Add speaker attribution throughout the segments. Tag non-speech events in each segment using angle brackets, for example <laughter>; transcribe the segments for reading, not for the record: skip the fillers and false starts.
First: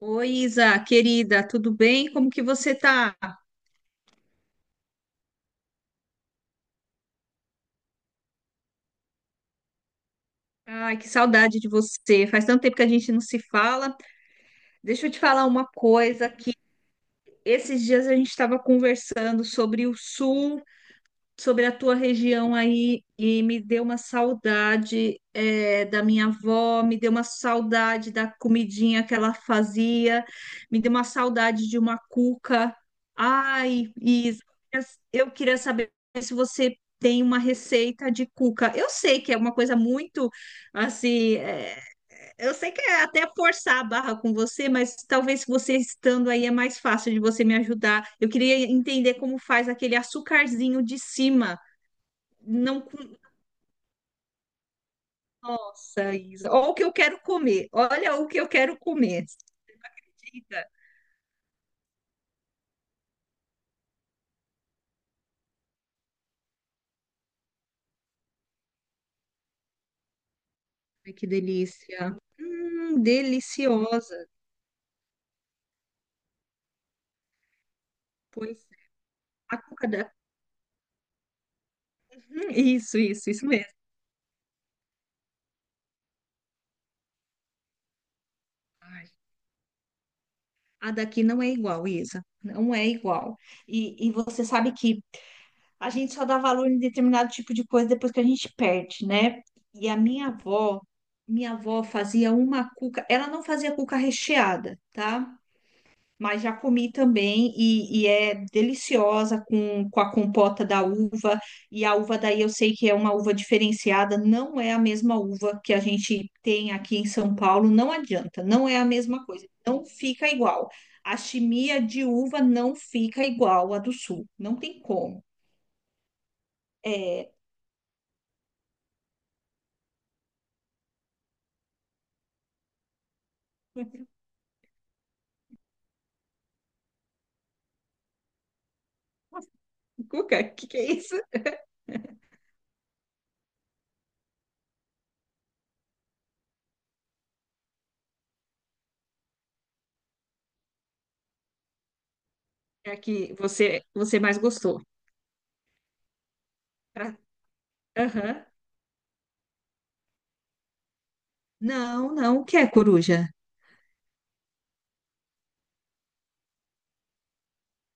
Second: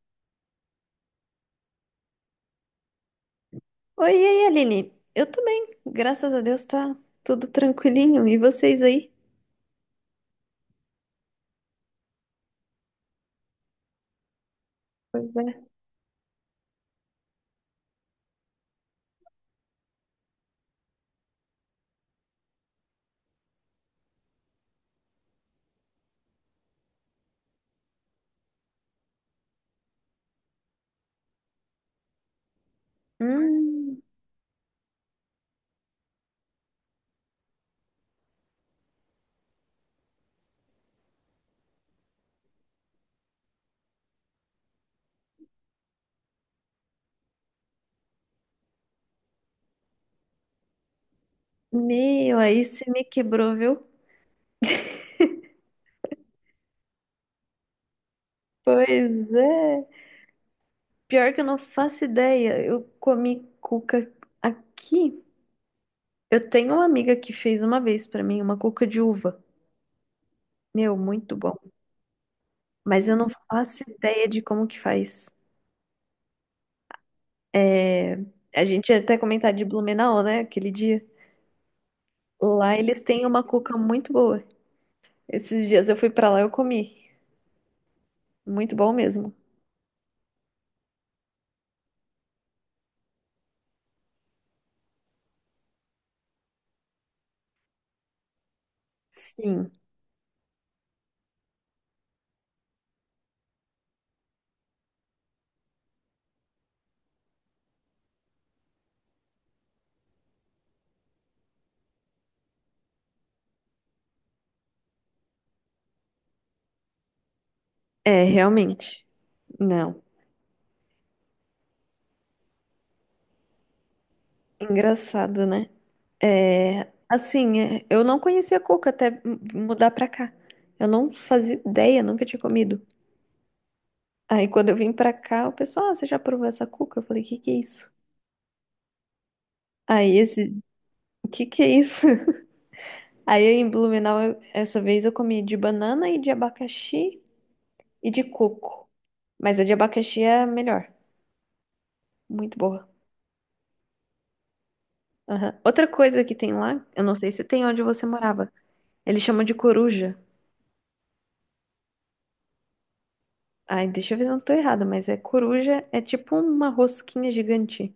Speaker 1: Oi, Isa, querida, tudo bem? Como que você tá?
Speaker 2: Oi, e aí, Aline? Eu tô bem, graças a Deus tá tudo tranquilinho. E vocês aí?
Speaker 1: Ai, que saudade de você. Faz tanto tempo que a gente não se fala. Deixa eu te
Speaker 2: Pois
Speaker 1: falar
Speaker 2: é.
Speaker 1: uma coisa que esses dias a gente estava conversando sobre o sul. Sobre a tua região aí e me deu uma saudade da minha avó, me deu uma saudade da comidinha que ela fazia, me deu uma saudade de uma cuca. Ai,
Speaker 2: Hum,
Speaker 1: Isa, eu queria saber se você tem uma receita de cuca. Eu sei que é uma coisa muito assim, eu sei que é até forçar a barra com você, mas talvez você estando aí é mais fácil de você me ajudar. Eu queria entender como faz aquele açucarzinho de cima.
Speaker 2: meu, aí
Speaker 1: Não
Speaker 2: você
Speaker 1: com...
Speaker 2: me quebrou, viu?
Speaker 1: Nossa, Isa. Olha o que eu quero comer. Olha o que eu quero comer.
Speaker 2: Pois
Speaker 1: Você
Speaker 2: é.
Speaker 1: acredita?
Speaker 2: Pior que eu não faço ideia. Eu comi cuca aqui. Eu tenho uma amiga que fez uma vez pra mim uma cuca de uva. Meu,
Speaker 1: Ai, que
Speaker 2: muito bom.
Speaker 1: delícia.
Speaker 2: Mas eu não faço
Speaker 1: Deliciosa.
Speaker 2: ideia de como que faz. É,
Speaker 1: Pois
Speaker 2: a
Speaker 1: é.
Speaker 2: gente ia até comentar
Speaker 1: A
Speaker 2: de
Speaker 1: cuca da...
Speaker 2: Blumenau, né? Aquele dia. Lá
Speaker 1: Isso,
Speaker 2: eles têm
Speaker 1: isso,
Speaker 2: uma
Speaker 1: isso mesmo.
Speaker 2: cuca muito boa. Esses dias eu fui pra lá e eu comi. Muito bom
Speaker 1: Ai,
Speaker 2: mesmo.
Speaker 1: a daqui não é igual, Isa. Não é igual. E você sabe que a gente só dá valor em determinado tipo de coisa depois que a gente perde, né?
Speaker 2: Sim,
Speaker 1: E a minha avó fazia uma cuca, ela não fazia cuca recheada, tá? Mas já comi também e é deliciosa com a compota da uva. E a uva daí eu sei que é uma uva diferenciada, não é a mesma uva que a gente tem aqui em São Paulo, não
Speaker 2: é,
Speaker 1: adianta, não é a
Speaker 2: realmente.
Speaker 1: mesma coisa, não
Speaker 2: Não.
Speaker 1: fica igual. A chimia de uva não fica igual à do sul, não tem como.
Speaker 2: Engraçado, né? É,
Speaker 1: É.
Speaker 2: assim, é, eu não conhecia cuca até mudar pra cá. Eu não fazia ideia, nunca tinha comido. Aí quando eu vim pra cá, o pessoal, ah, você já provou essa cuca? Eu falei, o que que é isso?
Speaker 1: <laughs>
Speaker 2: Aí
Speaker 1: Cuca, o
Speaker 2: esse,
Speaker 1: que que é isso?
Speaker 2: o que que é isso? <laughs> Aí em Blumenau, essa vez eu comi de banana e de abacaxi e de coco. Mas a de abacaxi é a melhor. Muito boa.
Speaker 1: É a que você mais gostou.
Speaker 2: Aham. Outra coisa que tem lá, eu não
Speaker 1: Pra-
Speaker 2: sei se tem onde você
Speaker 1: Aham.
Speaker 2: morava. Eles chamam de coruja.
Speaker 1: Não, não, o que é coruja?
Speaker 2: Ai, deixa eu ver se eu não tô errada, mas é coruja, é tipo uma rosquinha gigante.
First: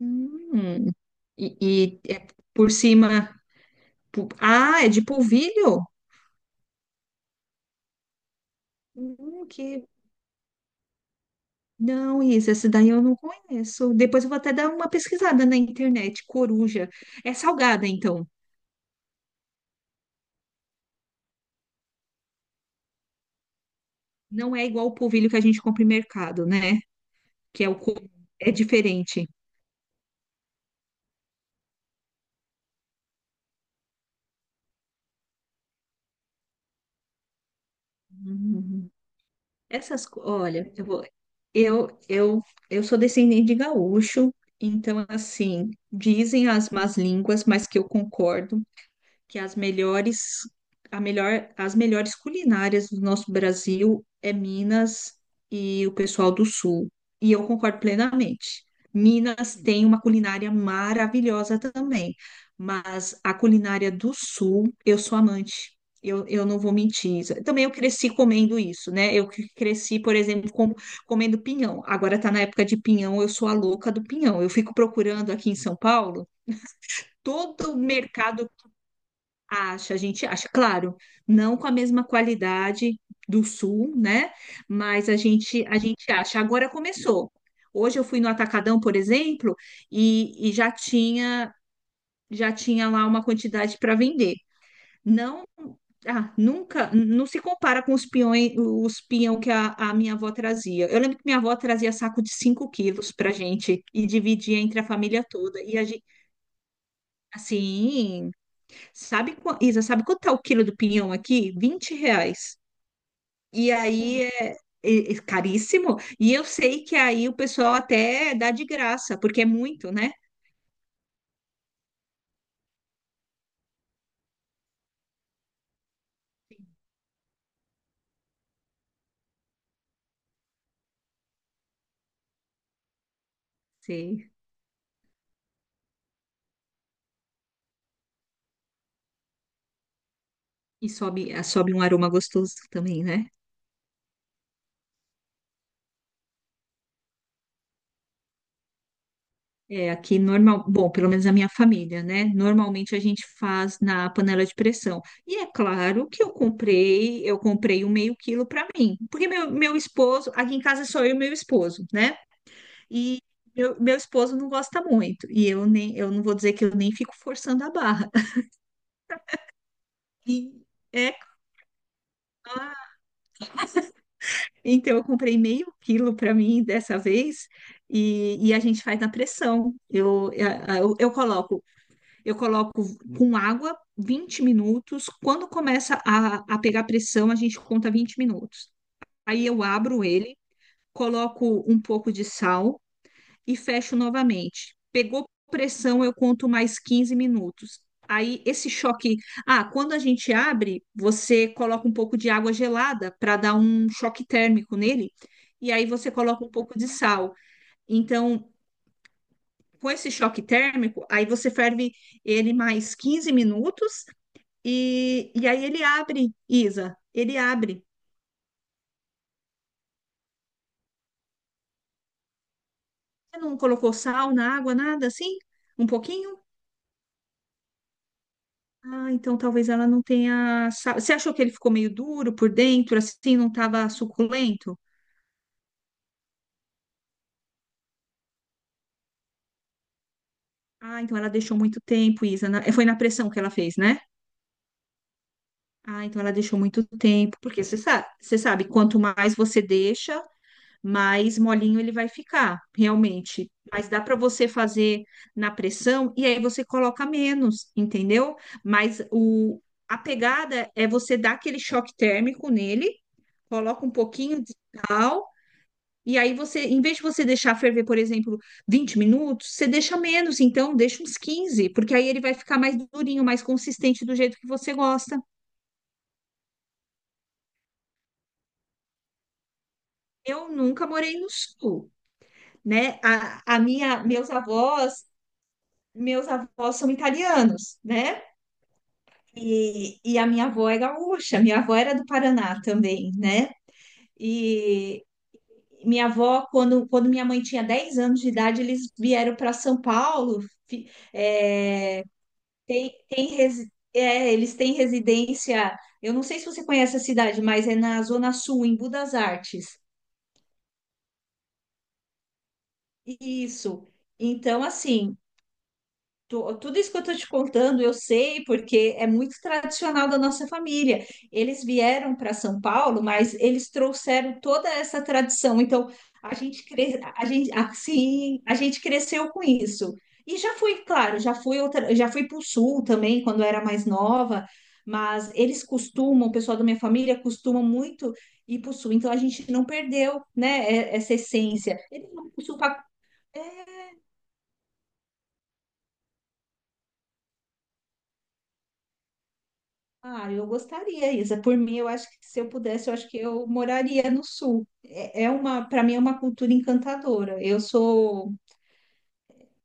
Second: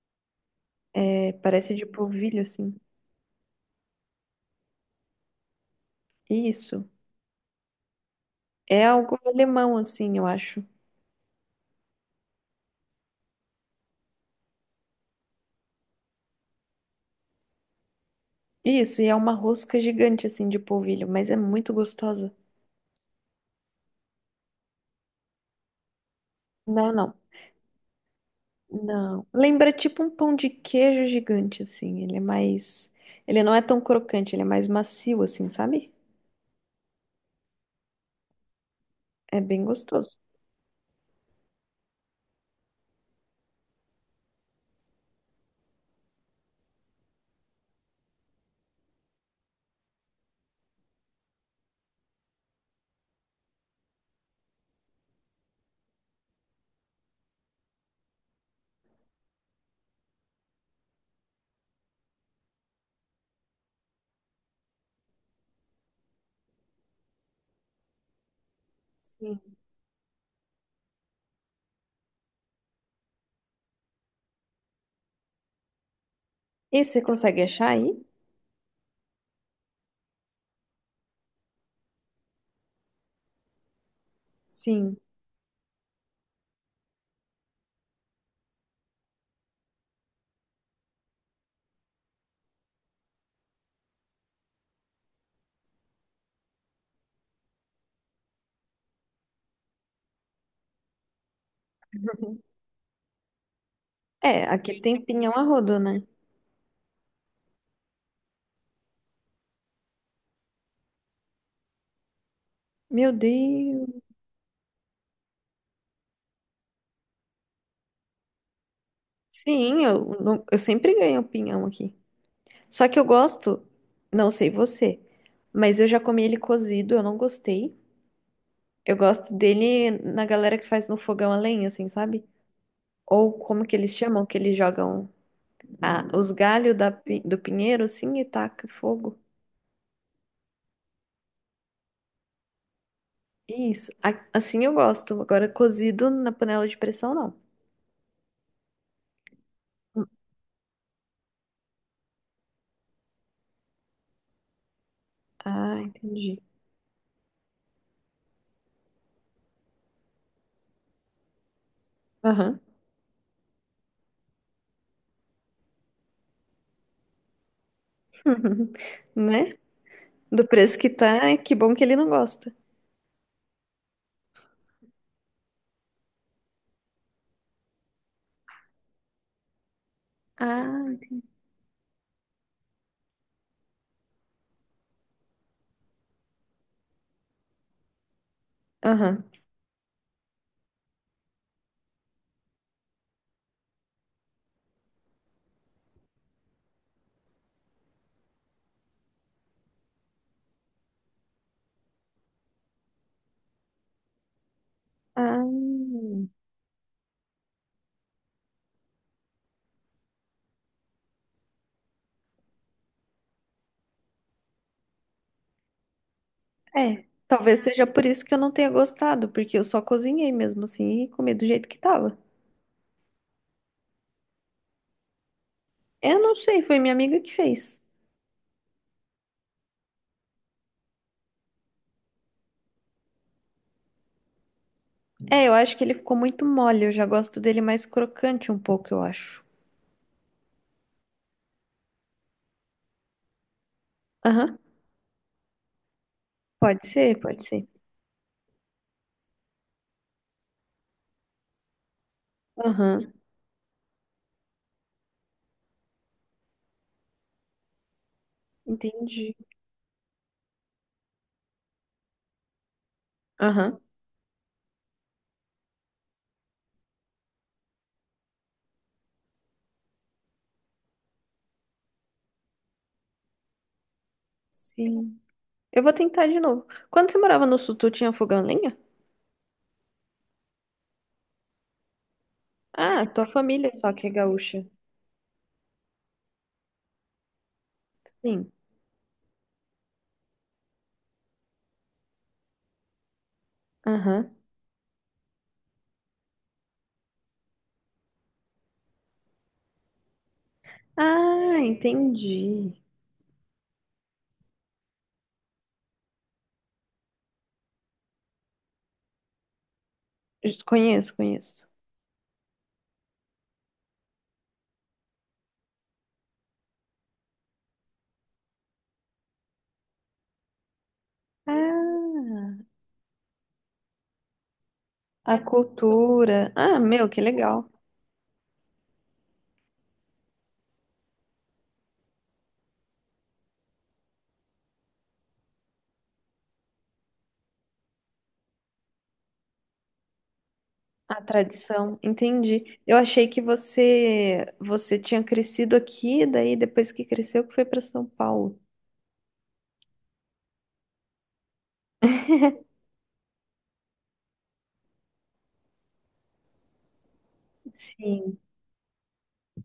Speaker 1: Hum,
Speaker 2: É,
Speaker 1: e,
Speaker 2: parece de
Speaker 1: e é
Speaker 2: polvilho,
Speaker 1: por
Speaker 2: assim.
Speaker 1: cima. Ah, é de polvilho?
Speaker 2: Isso. É algo
Speaker 1: Que.
Speaker 2: alemão, assim, eu acho.
Speaker 1: Não, Isa, essa daí eu não conheço. Depois eu vou até dar uma pesquisada na internet. Coruja. É salgada, então.
Speaker 2: Isso, e é uma rosca gigante, assim, de polvilho, mas é muito gostosa.
Speaker 1: Não é igual o polvilho que a gente compra em mercado, né?
Speaker 2: Não, não,
Speaker 1: Que é o. co- É
Speaker 2: não.
Speaker 1: diferente.
Speaker 2: Lembra tipo um pão de queijo gigante, assim. Ele é mais. Ele não é tão crocante, ele é mais macio, assim, sabe?
Speaker 1: Hum.
Speaker 2: É bem gostoso.
Speaker 1: Olha, eu vou, eu, eu, eu sou descendente de gaúcho, então assim, dizem as más línguas, mas que eu concordo que as melhores, a melhor, as melhores culinárias do nosso Brasil é Minas e o pessoal do Sul. E eu concordo plenamente. Minas tem uma culinária maravilhosa também, mas a culinária do Sul, eu sou amante. Eu não vou mentir, Isa. Também eu cresci comendo isso, né? Eu que
Speaker 2: Sim.
Speaker 1: cresci, por exemplo, comendo pinhão. Agora tá na época de pinhão, eu sou a louca do pinhão. Eu fico procurando aqui em São Paulo
Speaker 2: E você consegue achar
Speaker 1: todo
Speaker 2: aí?
Speaker 1: mercado. Acha, a gente acha, claro, não com a mesma qualidade do sul, né?
Speaker 2: Sim.
Speaker 1: Mas a gente acha. Agora começou. Hoje eu fui no Atacadão, por exemplo, e já tinha lá uma quantidade para vender. Não, ah, nunca, não se compara com os peões, os pião que a minha avó trazia. Eu lembro que minha avó trazia saco de
Speaker 2: Uhum.
Speaker 1: 5 quilos para gente e
Speaker 2: É,
Speaker 1: dividia
Speaker 2: aqui
Speaker 1: entre a
Speaker 2: tem
Speaker 1: família
Speaker 2: pinhão a
Speaker 1: toda. E
Speaker 2: rodo,
Speaker 1: a
Speaker 2: né?
Speaker 1: gente, assim, sabe, Isa, sabe quanto tá o quilo do pinhão aqui? 20 reais.
Speaker 2: Meu
Speaker 1: E
Speaker 2: Deus.
Speaker 1: aí é caríssimo. E eu sei que aí o pessoal até dá de graça, porque é
Speaker 2: Sim,
Speaker 1: muito, né?
Speaker 2: eu, eu sempre ganho pinhão aqui. Só que eu gosto, não sei você, mas eu já comi ele cozido, eu não gostei. Eu gosto dele na galera que faz no fogão a lenha, assim, sabe? Ou como que eles chamam,
Speaker 1: Sei.
Speaker 2: que eles jogam os galhos da do pinheiro, assim, e taca fogo.
Speaker 1: E sobe, ah, sobe um aroma gostoso também, né?
Speaker 2: Isso, assim eu gosto. Agora, cozido na panela de pressão, não.
Speaker 1: É,
Speaker 2: Hum,
Speaker 1: aqui normal, bom, pelo menos a minha família, né? Normalmente a gente faz na panela de pressão. E é
Speaker 2: ah,
Speaker 1: claro que eu
Speaker 2: entendi.
Speaker 1: comprei, eu comprei um meio quilo para mim, porque meu esposo, aqui em casa é só eu e meu esposo, né?
Speaker 2: Aham.
Speaker 1: E meu esposo não gosta muito. E eu nem, eu não vou dizer que eu nem fico forçando a barra. <laughs>
Speaker 2: <laughs> Né?
Speaker 1: E
Speaker 2: Do preço que
Speaker 1: é
Speaker 2: tá, é que bom que ele não gosta.
Speaker 1: claro. Então eu comprei meio quilo para mim dessa vez e a gente faz na pressão. Eu, a-
Speaker 2: Ah,
Speaker 1: eu, eu coloco com água 20 minutos. Quando começa a pegar pressão, a gente conta 20 minutos.
Speaker 2: aham,
Speaker 1: Aí eu abro ele, coloco um pouco de sal e fecho novamente. Pegou pressão, eu conto mais 15 minutos. Aí esse choque, ah, Quando a gente abre, você coloca um pouco de água gelada para dar um choque térmico nele,
Speaker 2: ah,
Speaker 1: e aí você coloca um pouco de sal. Então, com esse choque térmico, aí você ferve ele mais 15 minutos e aí ele abre, Isa,
Speaker 2: é.
Speaker 1: ele
Speaker 2: Talvez
Speaker 1: abre.
Speaker 2: seja por isso que eu não tenha gostado, porque eu só cozinhei mesmo assim e comi do jeito que tava.
Speaker 1: Você não colocou sal na água, nada assim? Um
Speaker 2: Eu não
Speaker 1: pouquinho?
Speaker 2: sei, foi minha amiga que fez.
Speaker 1: Ah, então talvez ela não tenha. Você achou que ele ficou meio duro por dentro, assim, não estava suculento?
Speaker 2: É, eu acho que ele ficou muito mole, eu já gosto dele mais crocante um pouco, eu acho.
Speaker 1: Ah, então ela deixou muito tempo, Isa. Foi na pressão que ela fez, né?
Speaker 2: Aham,
Speaker 1: Ah, então ela deixou muito
Speaker 2: pode ser,
Speaker 1: tempo,
Speaker 2: pode
Speaker 1: porque
Speaker 2: ser.
Speaker 1: você sabe, quanto mais você deixa, mais molinho ele vai ficar,
Speaker 2: Aham,
Speaker 1: realmente. Mas dá para você fazer na pressão e aí você coloca menos, entendeu? Mas
Speaker 2: entendi.
Speaker 1: o, a pegada é você dar aquele choque térmico nele,
Speaker 2: Aham,
Speaker 1: coloca um pouquinho de sal. E aí você, em vez de você deixar ferver, por exemplo, 20 minutos, você deixa menos, então deixa uns 15 porque aí ele vai ficar mais durinho, mais consistente do jeito que você gosta.
Speaker 2: sim. Eu vou tentar de novo. Quando você morava no sul, tu tinha fogão a lenha?
Speaker 1: Eu nunca morei no sul, né?
Speaker 2: Ah, tua família só que é gaúcha.
Speaker 1: Meus avós são italianos, né?
Speaker 2: Sim.
Speaker 1: E a minha avó é gaúcha, minha avó era do Paraná também, né?
Speaker 2: Aham.
Speaker 1: E minha avó, quando minha mãe tinha 10 anos de idade, eles vieram para São Paulo, fi-
Speaker 2: Ah,
Speaker 1: eh,
Speaker 2: entendi.
Speaker 1: Eles têm residência. Eu não sei se você conhece a cidade, mas é na Zona Sul, em Budas Artes.
Speaker 2: Conheço, conheço.
Speaker 1: Isso. Então, assim, tudo isso que eu estou te contando, eu sei, porque é muito tradicional da nossa família. Eles vieram para São
Speaker 2: Ah,
Speaker 1: Paulo, mas eles trouxeram toda essa
Speaker 2: a
Speaker 1: tradição. Então, a
Speaker 2: cultura.
Speaker 1: gente,
Speaker 2: Ah,
Speaker 1: cre...
Speaker 2: meu, que
Speaker 1: a gente,
Speaker 2: legal.
Speaker 1: assim, a gente cresceu com isso. E já fui, claro, já fui para o sul também, quando eu era mais nova, mas eles costumam, o pessoal da minha família costuma muito ir para o sul. Então, a gente não perdeu, né, essa
Speaker 2: A
Speaker 1: essência.
Speaker 2: tradição,
Speaker 1: Eles vão para o sul.
Speaker 2: entendi. Eu achei que você tinha crescido aqui, daí depois que cresceu que foi para São Paulo.
Speaker 1: Ah, eu gostaria, Isa. Por mim, eu acho que se eu pudesse, eu acho que eu moraria no sul. Para mim é uma cultura encantadora.
Speaker 2: Sim.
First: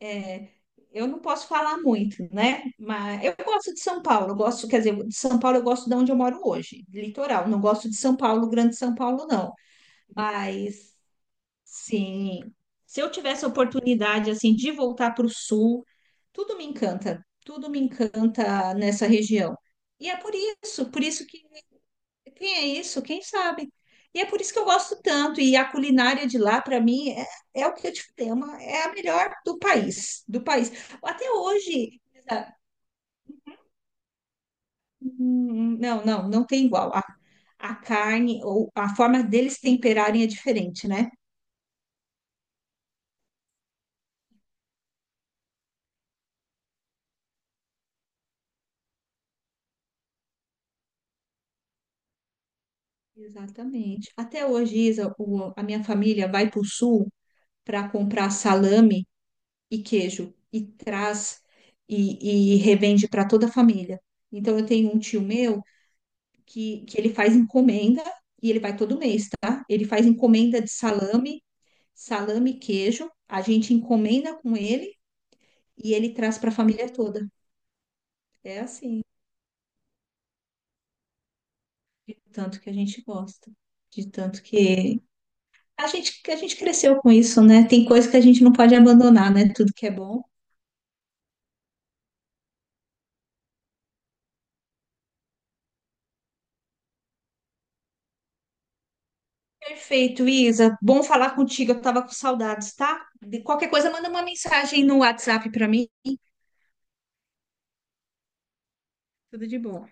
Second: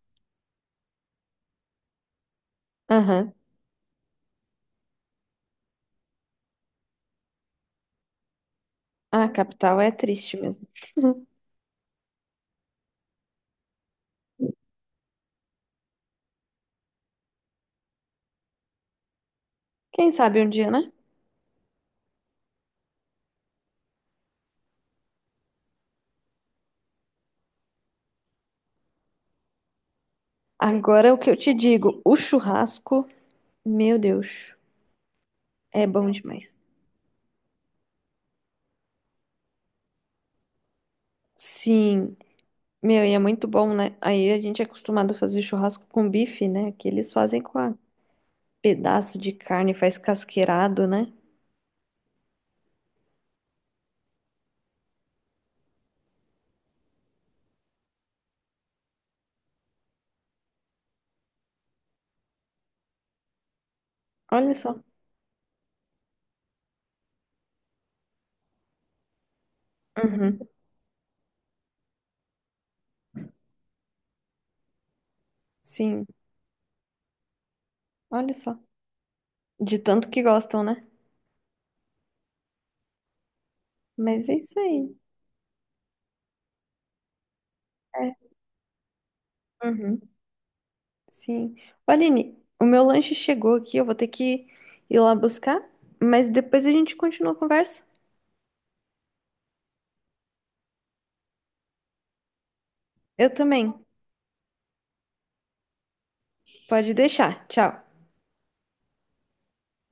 Speaker 1: é, eu não posso falar muito, né? Mas
Speaker 2: Aham.
Speaker 1: eu gosto de São Paulo. Eu gosto, quer dizer, de São Paulo eu gosto de onde eu moro hoje, litoral. Não gosto de São Paulo, Grande São
Speaker 2: Ah,
Speaker 1: Paulo,
Speaker 2: a
Speaker 1: não.
Speaker 2: capital é triste mesmo.
Speaker 1: Mas
Speaker 2: <laughs>
Speaker 1: sim, se eu tivesse a oportunidade assim de voltar para o sul, tudo me encanta nessa região. E
Speaker 2: Quem
Speaker 1: é
Speaker 2: sabe um dia, né?
Speaker 1: por isso que quem é isso? Quem sabe? E é por isso que eu gosto tanto. E a culinária de lá, para mim, é o que eu te falei, é a melhor do país, do país.
Speaker 2: Agora o que
Speaker 1: Até
Speaker 2: eu te digo,
Speaker 1: hoje,
Speaker 2: o churrasco, meu Deus, é
Speaker 1: não,
Speaker 2: bom
Speaker 1: não, não
Speaker 2: demais.
Speaker 1: tem igual. A carne ou a forma deles temperarem é diferente, né?
Speaker 2: Sim, meu, e é muito bom, né? Aí a gente é acostumado a fazer churrasco com bife, né? Que eles fazem com a pedaço de carne, faz casqueirado, né?
Speaker 1: Exatamente. Até hoje, Isa, a minha família vai para o sul para comprar salame e queijo e traz e revende para toda a família.
Speaker 2: Olha
Speaker 1: Então, eu
Speaker 2: só.
Speaker 1: tenho um tio meu que ele faz encomenda e ele vai todo mês, tá? Ele faz
Speaker 2: Uhum.
Speaker 1: encomenda de salame, salame e queijo. A gente encomenda com ele e
Speaker 2: Sim,
Speaker 1: ele traz para a família toda.
Speaker 2: olha só.
Speaker 1: É assim,
Speaker 2: De tanto que gostam, né?
Speaker 1: de tanto que a gente gosta, de
Speaker 2: Mas é
Speaker 1: tanto
Speaker 2: isso aí.
Speaker 1: que a gente cresceu com isso, né? Tem coisa que a
Speaker 2: É.
Speaker 1: gente não pode abandonar, né? Tudo que é
Speaker 2: Uhum.
Speaker 1: bom.
Speaker 2: Sim. Ô, Aline, o meu lanche chegou aqui, eu vou ter que ir lá buscar, mas depois a gente continua a conversa.
Speaker 1: Perfeito, Isa. Bom falar contigo. Eu tava com saudades, tá?
Speaker 2: Eu
Speaker 1: De qualquer
Speaker 2: também.
Speaker 1: coisa, manda uma mensagem no WhatsApp para mim.
Speaker 2: Pode deixar. Tchau.
Speaker 1: Tudo de bom.